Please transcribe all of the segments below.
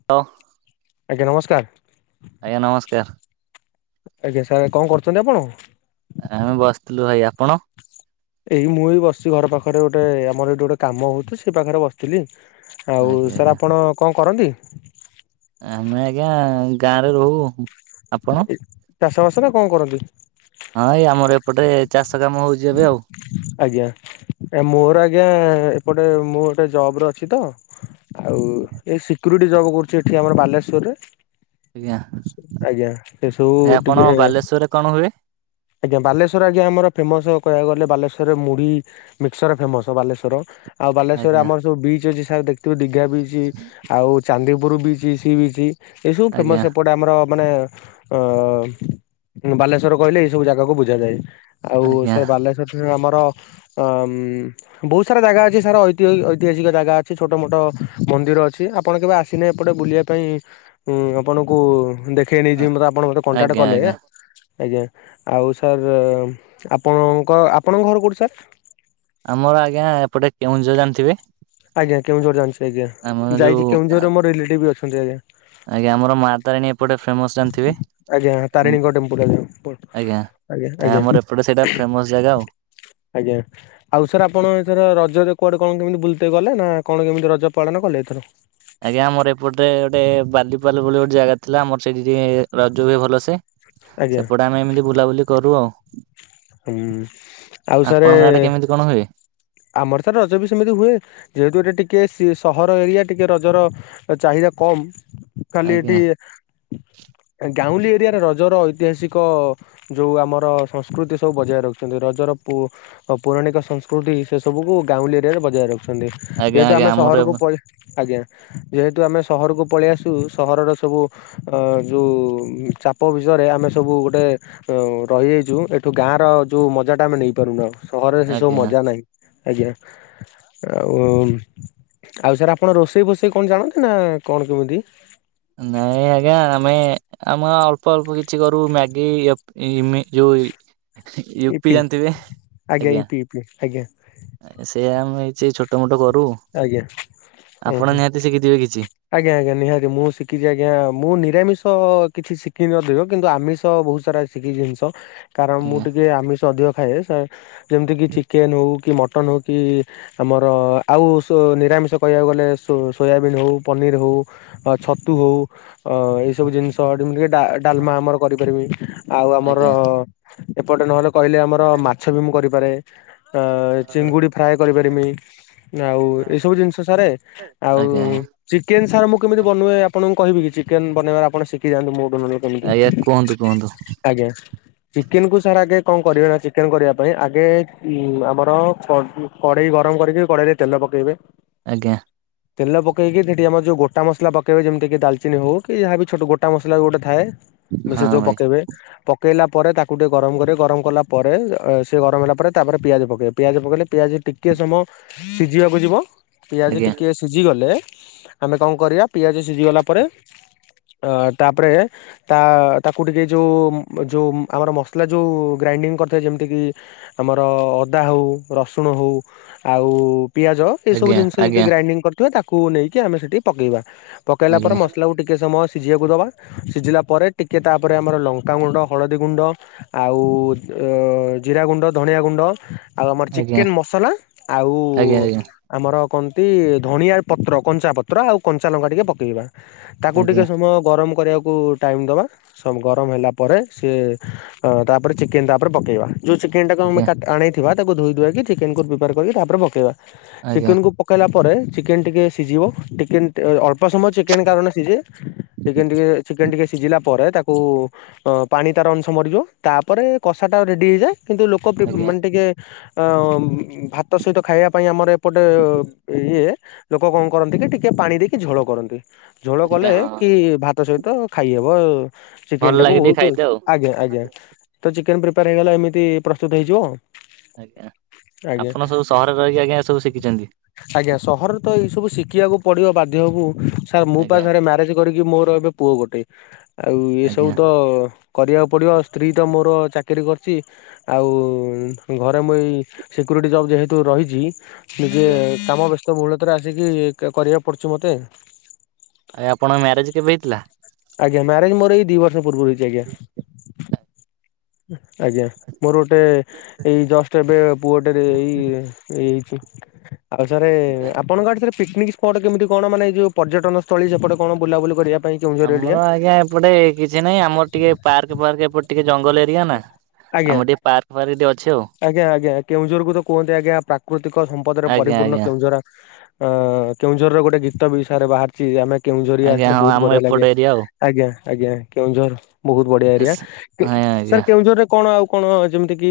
[unintelligible] ଆଜ୍ଞା ନମସ୍କାର୍। ଆଜ୍ଞା ନମସ୍କାର୍। ଆଜ୍ଞା ସାର୍ କଣ କରୁଚନ୍ତି ଆପଣ? ଆମେ ବସିଥିଲୁ ଭାଇ ଆପଣ। ଏଇ ମୁଁ ଏଇ ବସିଚି ଘର ପାଖରେ ଗୋଟେ ଆମର ଏଇଠି ଗୋଟେ କାମ ହଉଚି ସେଇ ପାଖରେ ବସିଥିଲି। ଆଉ ଆଜ୍ଞା ସାର୍ ଆଜ୍ଞା ଆପଣ କଣ କରନ୍ତି? ଆମେ ଆଜ୍ଞା ଗାଁରେ ରହୁ। ଆପଣ ଏ ଚାଷ ବାସ ନା କଣ କରନ୍ତି? ହଁ ଏଇ ଆମର ଏପଟେ ଚାଷ କାମ ହଉଛି ଏବେ ଆଉ। ଆଜ୍ଞା! ମୋର ଆଜ୍ଞା! ଏପଟେ ମୁଁ ଗୋଟେ ଜବରେ ଅଛି ତ। ଆଉ ଏଇ ସିକ୍ୟୁରିଟି ଯବ କରୁଛି। ଏଠି ଆମର ବାଲେଶ୍ଵରରେ। ଆଜ୍ଞା। ଆଜ୍ଞା! ସେ ସବୁ ଟିକେ। ସେଥିରେ କଣ ହୁଏ? ଆଜ୍ଞା! ବାଲେଶ୍ୱର ଆଜ୍ଞା! ଆମର ଫେମସ। କହିବାକୁ ଗଲେ ବାଲେଶ୍ୱରରେ ମୁଢି ମିକ୍ସଚର ଫେମସ ବାଲେଶ୍ୱର। [inaudible] ଆଉ ବାଲେଶ୍ଵରରେ ଆଜ୍ଞା ଆମର ସବୁ ବିଚ୍ ଅଛି ସାର୍ ଦେଖିବେ ଦିଘା ବିଚ୍। ଆଉ ଚାନ୍ଦିପୁର ବିଚ ସି ବିଚ ଏସବୁ ଫେମସ ଆଜ୍ଞା ଏପଟେ ଗୋଟେ ଆମର ମାନେ [inaudible] ଅ ଅ [inaudible] ବାଲେଶ୍ଵର କହିଲେ ଏଇ ସବୁ ଜାଗାକୁ ବୁଝାଯାଏ। ଆଉ ଆଜ୍ଞା। ସେ ବାଲେଶ୍ଵର ସାଇଟରେ ଆମର [inaudible] ଆ ମୁ ବହୁତ ସାରା ଜାଗା ଅଛି। ସାର୍ ଐତିହ ଐତିହାସିକ ଜାଗା ଅଛି। ଛୋଟ ମୋଟ ମନ୍ଦିର ଅଛି। ଆପଣ କେବେ ଆସିଲେ ଏପଟେ ବୁଲିବାକୁ ସେଇଥିପାଇଁ ଉଁ ଆପଣଙ୍କୁ ଦେଖେଇ ନେଇଯିବି। ମତେ ଆପଣ ମତେ କଣ୍ଟାକ୍ଟ ଆଜ୍ଞା କଲେ ଆଜ୍ଞା [inaudible] ଆଜ୍ଞା!। ଆଉ ସାର୍ [inaudible] ଆପଣଙ୍କ ଆପଣଙ୍କ ଘର କୋଉଠି ସାର୍? ଆମର ଆଜ୍ଞା! ଏପଟେ କେଉଁଝର ଜାଣିଥିବେ? ଆଜ୍ଞ! କେଉଁଝର ଜାଣିଛି ଆଜ୍ଞା!। ଆମର ଯୋଉ ଯାଇଛି କେଉଁଝରରେ ମୋର ରିଲେଟିଭ ବି ଅଛନ୍ତି ଆଜ୍ଞା!। ଆଜ୍ଞା! ଆମର ମା ତାରିଣୀ ଏପଟେ ଫେମସ ଜାଣିଥିବେ? ଆଜ୍ଞା! ତାରିଣୀଙ୍କ ଟେମ୍ପୁଲ ଆଜ୍ଞା!, [inaudible] ଆଜ୍ଞା! ଆମର ଏପଟେ ସେଇଟା ଆଜ୍ଞା!। ଫେମସ ଜାଗା ଆଉ। [inaudible] ଆଜ୍ଞା!। ଆଉ ସାର୍ ଆପଣ ଏଥର ରଜରେ କୁଆଡେ କଣ କେମିତି ବୁଲତେଇ ଗଲେ? ନା କଣ କେମିତି ରଜ ପାଳନ କଲେ ଏଥର। ଆଜ୍ଞା! ଆମର ଏପଟେ ଗୋଟେ ବାଦିପାଲ ବୋଲି ଗୋଟେ ଜାଗା ଥିଲା, ଆମର ସେଇଠି ଟିକ ରଜ ହୁଏ ଭଲ ସେ [inaudible] ଆଜ୍ଞା ସେପଟେ ଆମେ ଏମିତି ବୁଲାବୁଲି କରୁ ଆଉ। [inaudible] ଆଉ ସାରେ। ଆପଣଙ୍କ ଆଡେ କେମିତି କଣ ହୁଏ? ଆମର ସାର୍ ରଜ ବି ସେମିତି ହୁଏ। [inaudible] ଯେହେତୁ ଏ ଟିକେ ସହର ଏରିଆ ଟିକେ ରଜର ଚାହିଦା କମ୍। ଖାଲି ଆଜ୍ଞା ଏଠି ଗାଉଁଲି ଏରିଆରେ ରଜର ଐତିହାସିକ ଯୋଉ ଆମର ସଂସ୍କୃତି ସବୁ ବଜାୟ ରଖିଛନ୍ତି। ରଜର ପୁ ପୌରାଣିକ ସଂସ୍କୃତି ସେ ସବୁକୁ ଗାଉଁଲି ଏରିଆରେ ବଜାୟ ରଖୁଛନ୍ତି। ଆଜ୍ଞା ଯେହେତୁ ଆଜ୍ଞା ଆମେ ଆମର ସହରକୁ ପ [inaudible] ଆଜ୍ଞା!। ଯେହେତୁ ଆମେ ସହରକୁ ପଳେଇ ଆସୁ। ସହରର ସବୁ ଆ ଯୋଉ ଚାପ ବିଷୟରେ ଆମେ ସବୁ ଗୋଟେ ଅ ରହିଯାଇଛୁ ଏଠୁ ଗାଁର ଯୋଉ ମଜା ଟା ଆମେ ନେଇପାରୁନୁ ଆଉ। ସହରରେ ସେ ସବୁ ଆଜ୍ଞା। ମଜା ନାହିଁ। ଆଜ୍ଞା। ଆଉ [inaudible] ଆଉ ସାର୍ ଆପଣ ରୋଷେଇ ଫୋଷେଇ କଣ ଜାଣନ୍ତି ନା କଣ କେମିତି? ନାଇଁ ଆଜ୍ଞା। ଆମେ ଆମେ ଅଳ୍ପ ଅଳ୍ପ କିଛି କରୁ ମ୍ୟାଗି ଇଏ ମେ ଯୋଉ ଇଏ ୟୁପି ଇପି ଜାଣିଥିବେ [inaudible] ଆଜ୍ଞା। ଆଜ୍ଞା। ସେୟା ଆମେ ଏଛି ଛୋଟ ମୋଟ କରୁ। ଆଜ୍ଞା [inaudible] ଓହୋ। ଆପଣ ନିହାତି ଶିଖିଥିବେ କିଛି। ଆଜ୍ଞା, ଆଜ୍ଞା। ନିହାତି ମୁଁ ଶିଖିଛି ଆଜ୍ଞା!। ମୁଁ ନିରାମିଷ କିଛି ଶିଖିନ ଥିବ। କିନ୍ତୁ ଆମିଷ ବହୁତ ସାରା ଜିନିଷ। କାରଣ ମୁଁ ଆଜ୍ଞା ଟିକେ ଆମିଷ ଅଧିକ ଖାଏ। ଯେମିତି କି ଚିକେନ୍ ହଉ, କି ମଟନ୍ ହଉ। କି, ଆମର ଆଉ ସୁ ନିରାମିଷ କହିବାକୁ ଗଲେ ସୋୟାବିନ୍ ହଉ ପନିର୍ ହଉ, ଛତୁ ହଉ। ଓ ଏଇ ସବୁ ଜିନିଷ ଯେମିତିକି ଡ଼ା ଡାଲମା ଆମର କରିପାରିବି। ଆଉ ଆମର ଆଜ୍ଞା ଏପଟେ ନହେଲେ କହିଲେ ଆମର ମାଛ ବି ମୁଁ କରିପାରେ। ଅ ଚିଙ୍ଗୁଡ଼ି ଫ୍ରାଏ କରିପାରି ମି। ଆଉ ଏଇସବୁ ଜିନିଷ ସାରେ ଆଉ ଆଜ୍ଞା ଆଜ୍ଞା। ଚିକେନ୍ ସାର୍ ମୁଁ କେମିତି ବନୁଏ ଆପଣଙ୍କୁ କହିବି କି ଚିକେନ୍ ବନେଇବା ଆପଣ ସିକିଯାନ୍ତୁ ମୋ ଠୁ ନହେଲେ। କେମିତି। ଆଜ୍ଞା କୁହନ୍ତୁ କୁହନ୍ତୁ ଆଜ୍ଞା। ଚିକେନ୍ କୁ ସାର୍ ଆଗେ କଣ କରିବେ ନା ଚିକେନ୍ କରିବା ପାଇଁ ଆଗେ ଆମର କଡ଼େଇ ଗରମ କରିକି କଡ଼େଇରେ ତେଲ ପକେଇବେ ଆଜ୍ଞା। ତେଲ ପକେଇକି ଦେ ଆମର ଯୋଉ ଗୋଟା ମସଲା ପକେଇବେ ଯେମିତି କି ଡାଲଚିନ୍ ହଉ କି ଯାହାବି ଛୋ ଗୋଟା ମସଲା ଗୋଟେ ଥାଏ ହଁ ସେ ସବୁ ଭାଇ ପକେଇବେ। ପକେଇଲା ପରେ ତାକୁ ଟିକେ ଗରମ୍ କରିବେ ଗରମ କଲା ପରେ ସିଏ ଗରମ ହେଲା ପରେ ତାପରେ ପିଆଜ ପକେଇବେ ପିଆଜ ପକେଇଲେ ପିଆଜ ଟିକେ ସମୟ ସିଝିଆକୁ ଯିବ ପିଆଜ ଆଜ୍ଞା ଟିକିଏ ସିଝିଗଲେ ଆମେ କଣ କରିଆ ପିଆଜ ସିଝିଗଲା ପରେ ଅ ତାପରେ ତା ତାକୁ ଟିକେ ଯୋଉ ଯୋଉ ଆମର ମସଲା ଯୋଉ ଗ୍ରାଇଣ୍ଡିଙ୍ଗ୍ କରିଥିବା ଯେମିତିକି ଆମର ଅଦା ହଉ ରସୁଣ ହଉ ଆଉ ପିଆଜ ଏଇସବୁ ଆଜ୍ଞା ଜିନିଷ ଯଦି ଆଜ୍ଞା। ଗ୍ରାଇଣ୍ଡିଙ୍ଗ୍ କରିଥିବା ତାକୁ ନେଇକି ଆମେ ସେଠି ପକେଇବା। ପକେଇଲା ପରେ ଆଜ୍ଞା ମସଲାକୁ ଟିକିଏ ସମୟ ସିଝିବାକୁ ଦବା ସିଝିଲା ପରେ ଟିକେ ତାପରେ ଆମର ଲଙ୍କାଗୁଣ୍ଡ ହଳଦୀ ଗୁଣ୍ଡ ଆଉ ଅ ଜିରା ଗୁଣ୍ଡ ଧଣିଆ ଗୁଣ୍ଡ ଆଉ ଆମର ଆଜ୍ଞା ଚିକେନ୍ ମସଲା ଆଉ ଆଜ୍ଞା ଆମର କନ୍ତି ଧଣିଆ ପତ୍ର କଞ୍ଚାପତ୍ର ଆଉ କଞ୍ଚା ଲଙ୍କା ଟିକେ ପକେଇବା ତାକୁ ଆଜ୍ଞା ଟିକେ ଆଜ୍ଞା ସମୟ ଗରମ କରିଆକୁ ଟାଇମ୍ ଦବା ସବୁ ଗରମ ହେଲାପରେ ସିଏ ତାପରେ ଚିକେନ୍ ତାଉପରେ ପକେଇବା। ଯୋଉ ଚିକେନ୍ ଟାକୁ ଆମେ ଆଣେଇଥିବା ତାକୁ ଧୋଇ ଧୁଆକି ଚିକେନ୍ କୁ ପ୍ରିପାର କରିକି ତାପରେ ପକେଇବା ଆଜ୍ଞା ଚିକେନ୍ ଆଜ୍ଞା କୁ ପକେଇଲା ପରେ ଚିକେନ୍ ଟିକେ ସିଝିବ ଟିକେନ୍ ଅଳ୍ପ ସମୟ ଚିକେନ୍ କାରଣ ସିଝେ ଚିକେନ୍ ଟିକେ ଚିକେନ୍ ଟିକେ ସିଝିଲା ପରେ ତାକୁ ପାଣି ତାର ଅଂଶ ମରିଯିବ ତାପରେ କଷାଟା ରେଡ଼ି ହେଇଯାଏ। କିନ୍ତୁ ଲୋକ ଆଜ୍ଞା ମାନେ ଟିକେ ଭାତ ସହିତ ଖାଇବା ପାଇଁ ଆମର ପଟେ ଅ ଇଏ ଲୋକ କଣ କରନ୍ତି କି ଟିକେ ପାଣି ଦେଇକି ଝୋଳ କରନ୍ତି ଝୋଳ ଆଜ୍ଞା କଲେ ହଁ କି ଭାତ ସହିତ ଖାଇହବ। ଚିକେନ ଭଲ ଟାକୁ ଲାଗେ ଟିକେ ବହୁତୁ ଖାଇତେ ଆଉ ଆଜ୍ଞା ଆଜ୍ଞା ତ ଚିକେନ୍ ପ୍ରିପାର୍ ହେଇଗଲା ଏମିତି ପ୍ରସ୍ତୁତ ହେଇଯିବ ଉ। ଆଜ୍ଞା ଆପଣ ସବୁ ସହରରେ ରହିକି ଆଜ୍ଞା ଏ ସବୁ ଶିଖିଛନ୍ତି? ଆଜ୍ଞା ସହରରେ ତ ଏଇ ସବୁ ଶିଖିବାକୁ ପଡିବ ବାଧ୍ୟକୁ। ସାର୍ ମୁ ପା ଆଜ୍ଞା ସାଡେ ମ୍ୟାରେଜ୍ କରିକି ମୋର ଏବେ ପୁଅ ଗୋଟେ ଆଉ ଏ ସବୁ ଆଜ୍ଞା ତ କରିବାକୁ ପଡ଼ିବ ସ୍ତ୍ରୀ ତ ମୋର ଚାକିରିୀ କରିଚି। ଆଉ ଘରେ ମୁଁଇ ସିକ୍ୟୁରିଟି ଜବ୍ ଯେହେତୁ ରହିଚି ନିଜେ ଆଜ୍ଞା କାମ ବ୍ୟସ୍ତ ବହୁଳତାରେ ଆସିକି କରିବାକୁ ପଡୁଛି ମତେ। ଆଜ୍ଞା ଆପଣଙ୍କ ମ୍ୟାରେଜ୍ କେବେ ହେଇଥିଲା? ଆଜ୍ଞା ମ୍ୟାରେଜ୍ ମୋର ଏଇ ଦି ବର୍ଷ ପୂର୍ବରୁ ହେଇଛି ଆଜ୍ଞା। ଆଜ୍ଞା ମୋର ଗୋଟେ ଏଇ ଜଷ୍ଟ ଏବେ ପୁଅ ଟେରେ ଏଇ ଏଇ ହେଇଛି। ଆଉ ସାରେ ଆପଣଙ୍କ ଆଡେ ପିକ୍ ନିକ୍ ସ୍ପଟ କେମିତି କଣ ମାନେ ଏଯୋଉ ପର୍ଯ୍ୟଟନ ସ୍ଥଳୀ ସେପଟେ କଣ ବୁଲାବୁଲି କରିବା ପାଇଁ କେଉଁଝର ଏରିଆ ଆମର ଆଜ୍ଞା ଏପଟେ କିଛି ନାହିଁ ଆମର ଟିକେ ପାର୍କ ଯୋ ପାର୍କ ଏପଟେ ଟିକେ ଜଙ୍ଗଲ୍ ଏରିଆ ନା ଆଜ୍ଞା ଆମ ଟିକେ ପାର୍କ ଫାର୍କ ଟେ ଅଛି ଆଉ। ଆଜ୍ଞା ଆଜ୍ଞା କେଉଁଝର୍ କୁ ତ କୁହନ୍ତି ଆଜ୍ଞା ପ୍ରାକୃତିକ ସମ୍ପଦରେ ଆଜ୍ଞା ପରିପୂର୍ଣ୍ଣ ଆଜ୍ଞା କେଉଁଝରା। ଅଁ କେଉଁଝର୍ ରେ ଗୋଟେ ଗୀତ ବି ସାରେ ବାହାରିଚି ଆମେ କେଉଁଝରିଆ ଆଜ୍ଞା ସେଇଟା ହଁ ବହୁତୁ ଆମ ବଢିଆ ଏପଟ ଲାଗେ। ଏରିଆ ଆଉ। ଆଜ୍ଞା ଆଜ୍ଞା କେଉଁଝର୍ ବହୁତୁ ବଢିଆ ଏରିଆ କେ ହଁ ସାର୍ ଆଜ୍ଞା କେଉଁଝର୍ ରେ କଣ ଆଉ କଣ ଯେମିତି କି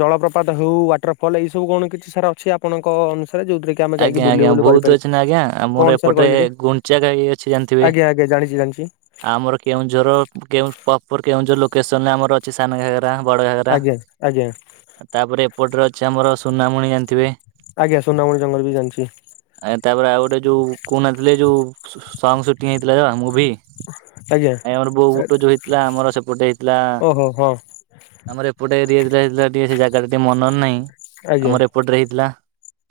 ଜଳପ୍ରପାତ ହଉ ୱାଟର ଫଲ୍ ଏଇ ସବୁ କଣ କିଛି ସାରା ଅଛି ଆପଣଙ୍କ ଅନୁସାରେ ଯୋଉଥିରେ କି ଆମେ ଯାଇକି ଆଜ୍ଞା ବୁଲି ଆଜ୍ଞା ବୁଲି ବହୁତ୍ କରିପାରିବୁ। ଅଛି ନା ଆଜ୍ଞା କଣ ଆମର ସାର୍ ଏପଟେ କହିଲେ ଟିକେ ଗୁଣ୍ଡିଚା ଖାଇ ଅଛି ଜାଣିଥିବେ? ଆଜ୍ଞା ଆଜ୍ଞା ଜାଣିଛି ଜାଣିଛି ଆମର କେଉଁଝର କେଉଁ ପ୍ରପର୍ କେଉଁଝର୍ ଲୋକେସନରେ ଆମର ଅଛି ସାନ ଘାଗେରା ବଡ଼ ଘାଗେରା ଆଜ୍ଞା ଆଜ୍ଞା ତାପରେ ଏପଟରେ ଅଛି ଆମର ସୁନାମୁଣି ଜାଣିଥିବେ? ଆଜ୍ଞା ସୁନାମଣି ଜଙ୍ଗଲ୍ ବି ଜାଣିଚି। ଆୟାଁ ତାପରେ ଆଉ ଗୋଟେ ଯୋଉ କହୁନାଥିଲି ଯୋଉ ସୁ ସଙ୍ଗ ସୁଟିଂ ହେଇଥିଲା ଜା ମୁଭି ଆଜ୍ଞା। ଆ ଆମର ବୋଉ ବୁଟ ଯୋଉ ହେଇଥିଲା ଆମର ସେପଟେ ହେଇଥିଲା। ଓହୋ ହଁ ଆମର ଏପଟେ ଏରିଆ [unintelligible] ଟିକେ ସେ ଜାଗା ଟା ଟିକେ ମନର୍ ନାହିଁ। ଆଜ୍ଞା ଆମର ଏପଟରେ ହେଇଥିଲା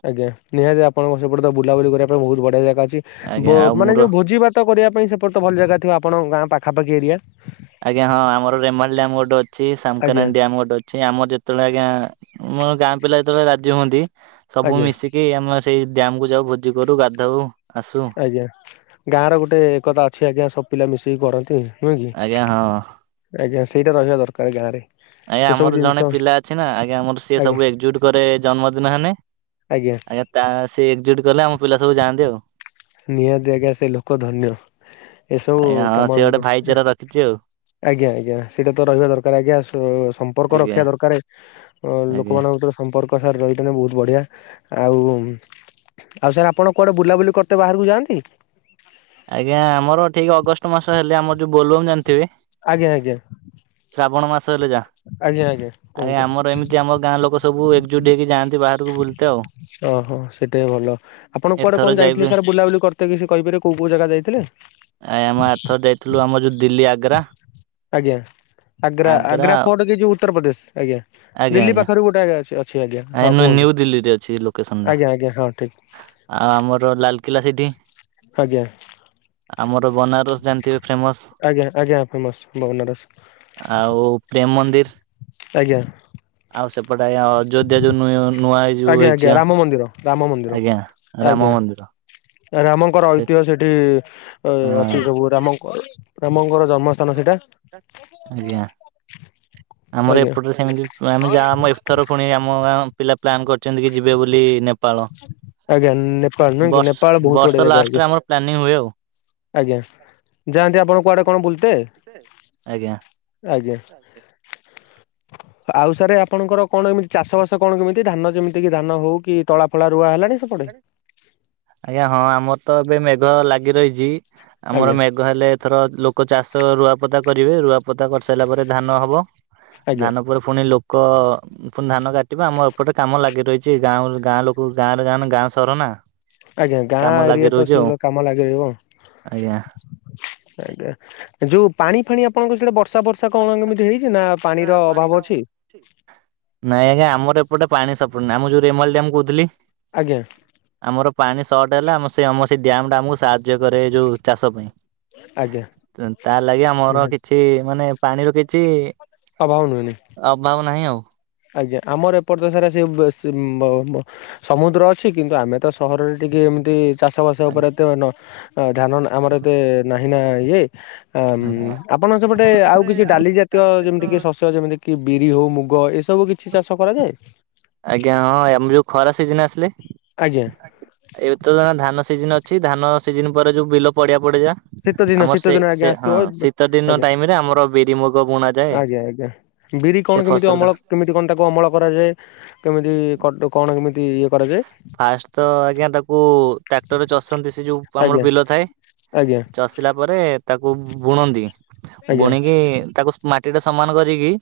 ଆଜ୍ଞା ନିହାତି ଆପଣଙ୍କ ସେପଟେ ତ ବୁଲାବୁଲି କରିବା ପାଇଁ ବହୁତୁ ବଢିଆ ଜାଗା ଅଛି। ଆଜ୍ଞା ଆଉ ବମାନେ ମୋର ଯେଉଁ ଭୋଜିଭାତ କରିବା ପାଇଁ ସେପଟ ତ ଭଲ ଜାଗା ଥିବ ଆପଣଙ୍କ ଗାଁ ପାଖାପାଖି ଏରିଆ। ଆଜ୍ଞା ହଁ ଆମ ରେମାଲ୍ ଡ୍ୟାମ୍ ଗୋଟେ ଅଛି ସାମ୍କାନେ ଆଜ୍ଞା ଇଣ୍ଡିଆ ଗୋଟେ ଅଛି ଆମର୍ ଜେ ତଳେ ଆଜ୍ଞା ଆମ ଗାଁ ପିଲା ଯେତେବେଳେ ରାଜି ହୁଅନ୍ତି ସବୁ ଆଜ୍ଞା ମିଶିକି ଆମ ସେଇ ଡ୍ୟାମ କୁ ଯାଉ ଭୋଜି କରୁ ଗାଧଉ ଆସୁ। ଆଜ୍ଞା ଗାଁ ର ଗୋଟେ ଏକତା ଅଛି ଆଜ୍ଞା ସବ୍ ପିଲା ମିଶିକି କରନ୍ତି ନୁହେଁ ଆଜ୍ଞା କି? ହଁ ଆଜ୍ଞା ସେଇଟା ରହିବା ଦରକାର ଗାଁ ରେ। ଆଜ୍ଞା ଆମର ଜଣେ ପିଲା ଅଛି ନା ଆଜ୍ଞା ଆମର ସିଏ ଆଜ୍ଞା ସବୁ ଏକଜୁଟ କରେ ଜନ୍ମଦିନ ହେନେ। ଆଜ୍ଞା। ଆଜ୍ଞା ତା ସେ ଏକ୍ଜୁଟ୍ କଲେ ଆମ ପିଲା ସବୁ ଯାଆନ୍ତି ଆଉ। ନିହାତି ଆଜ୍ଞା ସେ ଲୋକ ଧନ୍ୟ ଏସବୁ ଆଜ୍ଞା ହଁ ସେ କାମ ଗୋଟେ ଭାଇଚାରା ରଖିଛି ଆଉ ଆଜ୍ଞା ଆଜ୍ଞା ସେଇଟା ତ ରହିବା ଦରକାର ଆଜ୍ଞା ସୋ ସମ୍ପର୍କ ଆଜ୍ଞା ରଖିବା ଦରକାରେ ଅ ଆଜ୍ଞା। ଲୋକମାନଙ୍କ ଭିତରେ ସମ୍ପର୍ ହଁ ସାରେ ରହିଥିନେ ବହୁତ୍ ବଢିଆ ଆଉ ଆଉ ସାରେ ଆପଣ କୁଆଡେ ବୁଲାବୁଲି କ ତ ବାହାରକୁ ଯାଆନ୍ତି? ଆଜ୍ଞା ଆମର ଠିକି ଅଗଷ୍ଟ ମାସ ହେଲେ ଆମର ଯୋଉ ବୋଲବମ୍ ଜାଣ୍ଥିବେ? ଆଜ୍ଞା ଆଜ୍ଞା‌। ଶ୍ରାବଣ ମାସ ହେଲେ ଯା। ଆଜ୍ଞା ଆଜ୍ଞା। ଆଜ୍ଞା କୁହନ୍ତୁ ଆମର ଏମିତି ଆମର ଗାଁ ଲୋକ ସବୁ ଏକଜୁଟ ହେଇକି ଯାଆନ୍ତି ବାହାରକୁ ବୁଲେତେ ଆଉ। ଓହୋ ସେଇଟା ଭଲ ଆପଣ କୁଆଡେ ଏଥର କଣ ଯାଇଥିଲେ ଯାଇବେ ସାର୍ ବୁଲାବୁଲି କରି ମତେ କିଛି କହିପାରେ କୋଉ କୋଉ ଜାଗା ଯାଇଥିଲେ? ଆ ଆମ ଆରଥର ଯାଇଥିଲୁ ଆମର ଯୋଉ ଦିଲ୍ଲୀ ଆଗ୍ରା। ଆଜ୍ଞା ଆଗ୍ରା ଆଗ୍ରା ଫୋର୍ଟ କିଛି ଉତ୍ତରପ୍ରଦେଶ ଆଜ୍ଞା ଆଜ୍ଞା ଦିଲ୍ଲୀ ଆଜ୍ଞା ପାଖରୁ ଗୋ ଆଜ୍ଞା ଅଛି ଅଛି ଆଜ୍ଞା ହଁ ନ୍ୟୁ କୁହନ୍ତୁ ଦିଲ୍ଲୀରେ ଅଛି ଆଜ୍ଞା ଆଜ୍ଞା ହଁ ଠିକି। ଆ ଆମର ଲାଲକିଲ୍ଲା ସେଠି। ଆଜ୍ଞା। ଆମର ବନାରସ ଜାଣିଥିବେ? ଫେମସ। ଆଜ୍ଞା ଆଜ୍ଞା ଫେମସ ବନାରସ। ଆଉ ପ୍ରେମ ମନ୍ଦିରି। ଆଜ୍ଞା। ଆଉ ସେପଟେ ଆଜ୍ଞା ଅଯୋଧ୍ୟା ଯୋଉ ନୂଆ - ନୂଆ ଏଇ ଯୋଉ ଆଜ୍ଞା ଆଜ୍ଞା ହେଇଛି ଆଁ। ରାମ ମନ୍ଦିର ରାମ ମନ୍ଦିର ଆଜ୍ଞା। ମନ୍ଦିର ରାମଙ୍କର ସେ ଐତିହ୍ୟ ସେଠି ଏ ଅଛି ହଁ ସବୁ ରାମ ଙ୍କ ରାମଙ୍କର ଜନ୍ମ‌ ସ୍ତ ଆଜ୍ଞା। ଆମର ଆଜ୍ଞା ଏପଟରେ ସେମିତି ଆମେ ଯାହା ଆମ ଏଥର ପୁଣି ଆମ ଗାଁ ପିଲା ପ୍ଲାନ୍ କରିଛନ୍ତି କି ଯିବେ ବୋଲି ନେପ ଆଜ୍ଞା ନେପାଳ ନାଇଁ କି ବର୍ଷ ନେପାଳ ବହୁତ ବର୍ଷ ଡଢିଆ ଜାଗା ଲାଷ୍ଟରେ ଆଜ୍ଞା। ଆମର ପ୍ଲାନିଂ ହୁଏ ଆଉ ଆଜ୍ଞା ଯାଆନ୍ତି ଆପଣ କୁଆଡେ। ଆପଣ ବୁଲିତେ। ଆଜ୍ଞା। ଆଜ୍ଞା। ଆଉ ସରେ ଆପଣଙ୍କର କଣ ଏମିତି ଚାଷ ବାସ କଣ କେମିତି ଧାନ ଯେମିତି କି ଧାନ ହଉ କି ତଳା ଫଳା ରୁଆ ହେଲାଣି ସେପଟେ ଆଜ୍ଞା ହଁ ଆମର ତ ଏବେ ମେଘ ଲାଗି ରହିଛି ଆମର ଆଜ୍ଞା ମେଘ୍ ଘ ହେଲେ ଥର ଲୋକ ଚାଷ ରୁଆ ପୋତା କରିବେ ରୁଆ ପୋତା କରିସାରିଲା ପରେ ଧାନ ହବ। ଆଜ୍ଞା ଧାନ ପରେ। ପୁଣି ଲୋକ ପୁଣି ଧାନ କାଟିବା ଆମ ଏପଟେ କାମ ଲାଗି ରହିଛି ଗାଁ ଉଁ ଗାଁ ଲୋକ। କୋଉ ଗାଁରେ ଗାଁ ନା ଗାଁ ସହର ନା। ଆଜ୍ଞା ଗାଁ କାମ ଲାଗି ଏରିଆ ତ ରହୁଛି ଆଉ ସେଇ କାମ ଲାଗି ରହିବ। ଆଜ୍ଞା। ଆଜ୍ଞା ଯୋଉ ପାଣି ଫାଣି ଆପଣଙ୍କ ସିଆଡେ ବର୍ଷା ବର୍ଷି‌। ନାଁ କଁ କେମିତି ହେଇଛି ନା ପାଣିର ଅଭାବ ଅଛି। ନାଇଁ ଆଜ୍ଞା ଆମର ଏପଟେ ପାଣି ସଟ ପଡେନି ଆମ ଯୋଉ ରେମାଲି ଡାମ କହୁଥିଲି। ଆଜ୍ଞା। ଆମର ପାଣି ସଟ୍ ହେଲେ ଆମ ସେଇ ଆମ ସେଇ ଡ୍ୟାମ ଟା ଆମକୁ ସାହାଯ୍ୟ କରେ ଏ ଯୋଉ ଚାଷ ପାଇଁ। ଆଜ୍ଞା ତ ତା ଲାଗି ଆମର ନିହାତି କିଛି ମାନେ ପାଣିର କିଛି। ଅଭାବ ନୁଏନି। ଅଭାବ ନାହିଁ ଆଉ। ଆଜ୍ଞା ଆମର ଏପଟେ ତ ସାରା ସିଏ ବେସ ଯୋଉ ମ ମ ସମୁଦ୍ର ଅଛି କିନ୍ତୁ ଆମେ ତ ସହରରେ ଟିକେ ଏମିତି। ଚାଷ ବାସ ଉପରେ ଏତେ ମାନେ ଧ୍ୟାନ ଆମର ଏତେ ନାହିଁ ନା ଇଏ। ଆମ୍ ଆଜ୍ଞା ଆପଣଙ୍କ ସେପଟେ ଆଉ କିଛି ଡାଲି ଜାତୀୟ ଯେମିତି କି ଶସ୍ୟ ଯେମିତି କି ବିରି ହଉ ମୁଗ ଏ ସବୁ କିଛି ଚାଷ କରାଯାଏ। ଆଜ୍ଞା ହଁ ଆମର ଯୋଉ ଖରା ସିଜିନ ଆସିଲେ। ଆଜ୍ଞା। ଏବେ ତ ଜାଣ ଧାନ ସିଜନ ଅଛି ଧାନ ସିଜନ ପରେ ଯୋଉ ବିଲ ପଡିଆ ପଡି ଶୀତ ଯାଏ। ଦିନ ଆମର ଶୀତ ସେ ଦିନ ଆଜ୍ଞା ସେ ହଁ ଆସୁଥିବ ଶୀତ ଆଜ୍ଞା। ଦିନ ଟାଇମ ରେ ଆମର ବିରିମୁଗ ବୁଣା ଯାଏ। ଆଜ୍ଞା ଆଜ୍ଞା ବିରି କଣ କେମିତି ଅମଳ। କେମିତି କଣ ତାକୁ ଅମଳ କରାଯାଏ କେମିତି କଟ୍ କଣ କେମିତି ଇଏ କରାଯାଏ। ଫାଷ୍ଟ ତ ଆଜ୍ଞା ତାକୁ ଟ୍ରାକ୍ଟରରେ ଚଷନ୍ତି ସେ ଯୋଉ ଆମର ଆଜ୍ଞା ବିଲ ଥାଏ। ଆଜ୍ଞା ଚାଷ ଷିଲା ପରେ ତାକୁ ବୁଣନ୍ତି ଆଜ୍ଞା ବୁଣିକି ତାକୁ ମାଟିଟା ସମାନ କରିକି।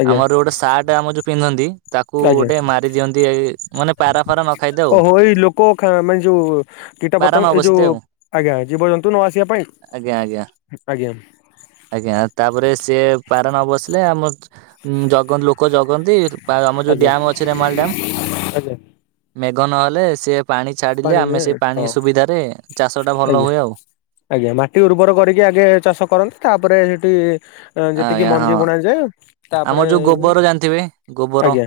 ଆଜ୍ଞା ଆମର ଗୋଟେ ସାର୍ଟ ଆମର ଯୋଉ ପିନ୍ଧନ୍ତି ତାକୁ ଆଜ୍ଞା ଗୋଟେ ମାରି ଦିଅନ୍ତି ଏ ମାନେ। ପାରା ଫାରା ନଖାଇ ଓହୋ ଏଇ ଲୋକଙ୍କ ଖା ମାନେ ଯୋଉ କୀଟା ପାରା ନ ପତଙ୍ଗ ଏଇ ବସିତେ ଯୋଉ। ଆଉ ଆଜ୍ଞା ଜୀବଜନ୍ତୁ ନ ଆସିବା ଆଜ୍ଞା ଆଜ୍ଞା ପାଇଁ ଆଜ୍ଞା। ଆଜ୍ଞା ତାପରେ ସିଏ ପାରା ନ ବସିଲେ ଆମର ଜଗନ୍ତି ଲୋକ ଜଗନ୍ତି। ପାଗ ଆମ ଯୋଉ ଆଜ୍ଞା ଡ୍ୟାମ ଅଛି ରେମାଲ ଡ୍ୟାମ। ଆଜ୍ଞା। ମେଘ ନହେଲେ ସେ ପାଣି ଛାଡ଼ିଲେ ପାଣି ଦିଏ ଆମେ ସେ ହଁ ପାଣି ସୁବିଧାରେ ଚାଷ ଟା ଭଲ ଆଜ୍ଞା ହୁଏ ଆଉ। ଆଜ୍ଞା ମାଟି ଉର୍ବର କରିକି ଆଗେ ଚାଷ କରନ୍ତି। ତାପରେ ସେଠି- ଯେତିକି ଆଜ୍ଞା ହଁ ମଞ୍ଜି ବୁଣା ଯାଏ। ଆମର ତାପରେ ଯୋଉ ଗୋବର ଆଜ୍ଞା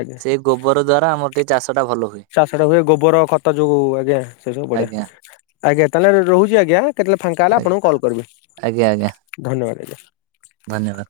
ଆଜ୍ଞା। ସେ ଗୋବର ଦ୍ୱାରା ଆମର ଟିକିଏ ଚାଷଟା ଭଲ ହୁଏ। ଚାଷଟା ହୁଏ ଗୋବର ଖତ ଯୋଉ ଆଜ୍ଞା। ସେ ସବୁ ବଢିଆ। ଆଜ୍ଞା ଆଜ୍ଞା ତାହେଲେ ରହୁଚି ଆଜ୍ଞା। କେତେବେଳେ ଫାଙ୍କା ହେଲେ ଆଜ୍ଞା ଆପଣଙ୍କୁ କଲ୍ କରିବି। ଆଜ୍ଞା ଆଜ୍ଞା ଧନ୍ୟବାଦ ଆଜ୍ଞା। ଧନ୍ୟବାଦ।